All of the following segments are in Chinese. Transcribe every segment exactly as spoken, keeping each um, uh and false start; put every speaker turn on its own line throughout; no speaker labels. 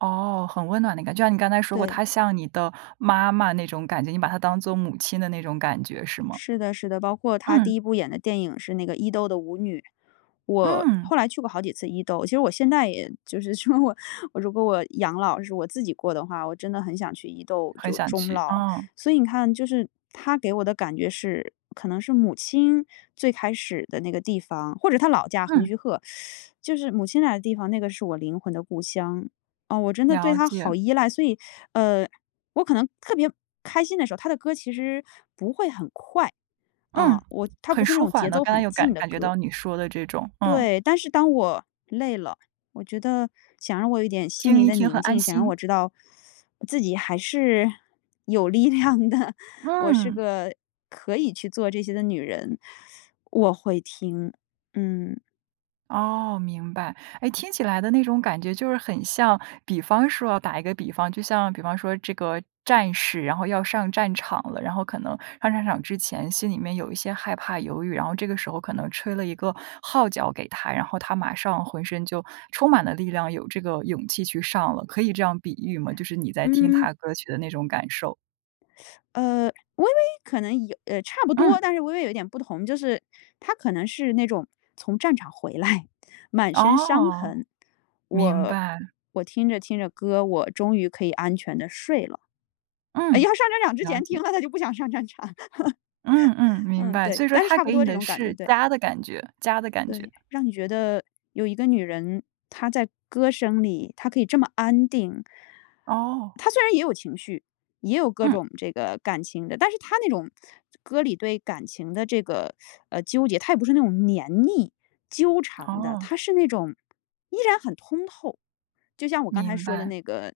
哦，很温暖的感觉。就像你刚才说过，
对。
她像你的妈妈那种感觉，你把她当做母亲的那种感觉是吗？
是的是的，包括她第
嗯。
一部演的电影是那个伊豆的舞女。我
嗯。
后来去过好几次伊豆，其实我现在也就是，如果我养老，是我自己过的话，我真的很想去伊豆
很
就
想
终
去，
老。
嗯。
所以你看，就是她给我的感觉是可能是母亲最开始的那个地方，或者她的老家横
嗯。
须贺。就是母亲来的地方，那个是我灵魂的故乡。哦，我真的对
了
她好
解。
依赖。所以，呃，我可能特别开心的时候，她的歌其实不会很快。
嗯，
嗯，我它不
很
是那
舒
种节
缓的，
奏
刚才
很
有
劲
感
的
感觉
歌。
到你说的这种，嗯。
对，但是当我累了，我觉得想让我有一点心
听
灵
一
的
听
宁
很安
静，想让
心。
我知道，自己还是有力量的，我是
嗯。
个可以去做这些的女人，我会听。嗯。
哦，明白。哎，听起来的那种感觉就是很像比方说哦，打一个比方，就像比方说这个战士然后要上战场了，然后可能上战场之前心里面有一些害怕、犹豫，然后这个时候可能吹了一个号角给他，然后他马上浑身就充满了力量，有这个勇气去上了，可以这样比喻吗？就是你在听
嗯。
她的歌曲的那种感受。
呃，微微可能有呃，差不多，
嗯。
但是微微有点不同，就是，它可能是那种从战场回来，满身伤
哦，
痕，
明
我
白。
我听着听着歌，我终于可以安全地睡了。要
嗯，
上战场之
了
前听
解。
了它就不想上战场。
嗯嗯，明
嗯，
白。
对。
所以说
但是
她
差不
给
多
你
这
的
种感觉，
是
对。
家的感觉家的感觉。
对，让你觉得有一个女人，她在歌声里，她可以这么安定。
哦。
她虽然也有情绪，也有各
嗯。
种这个感情的。但是她那种歌里对感情的这个，呃，纠结她也不是那种粘腻、纠缠的，
哦。
她是那种依然很通透。就像我刚才
明
说的
白。
那个，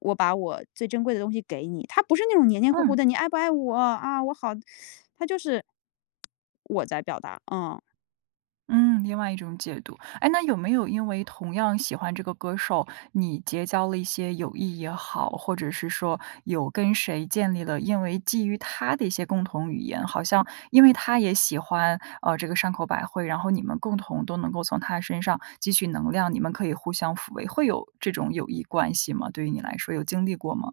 我把我最珍贵的东西给你，它不是那种黏黏糊糊
嗯。
的，你爱不爱我，啊，我好 它就是，我在表达，嗯。
嗯，另外一种解读。哎，那有没有因为同样喜欢这个歌手，你结交了一些友谊也好，或者是说有跟谁建立了，因为基于她的一些共同语言，好像因为她也喜欢，呃，这个山口百惠，然后你们共同都能够从她身上汲取能量，你们可以互相抚慰，会有这种友谊关系吗？对于你来说有经历过吗？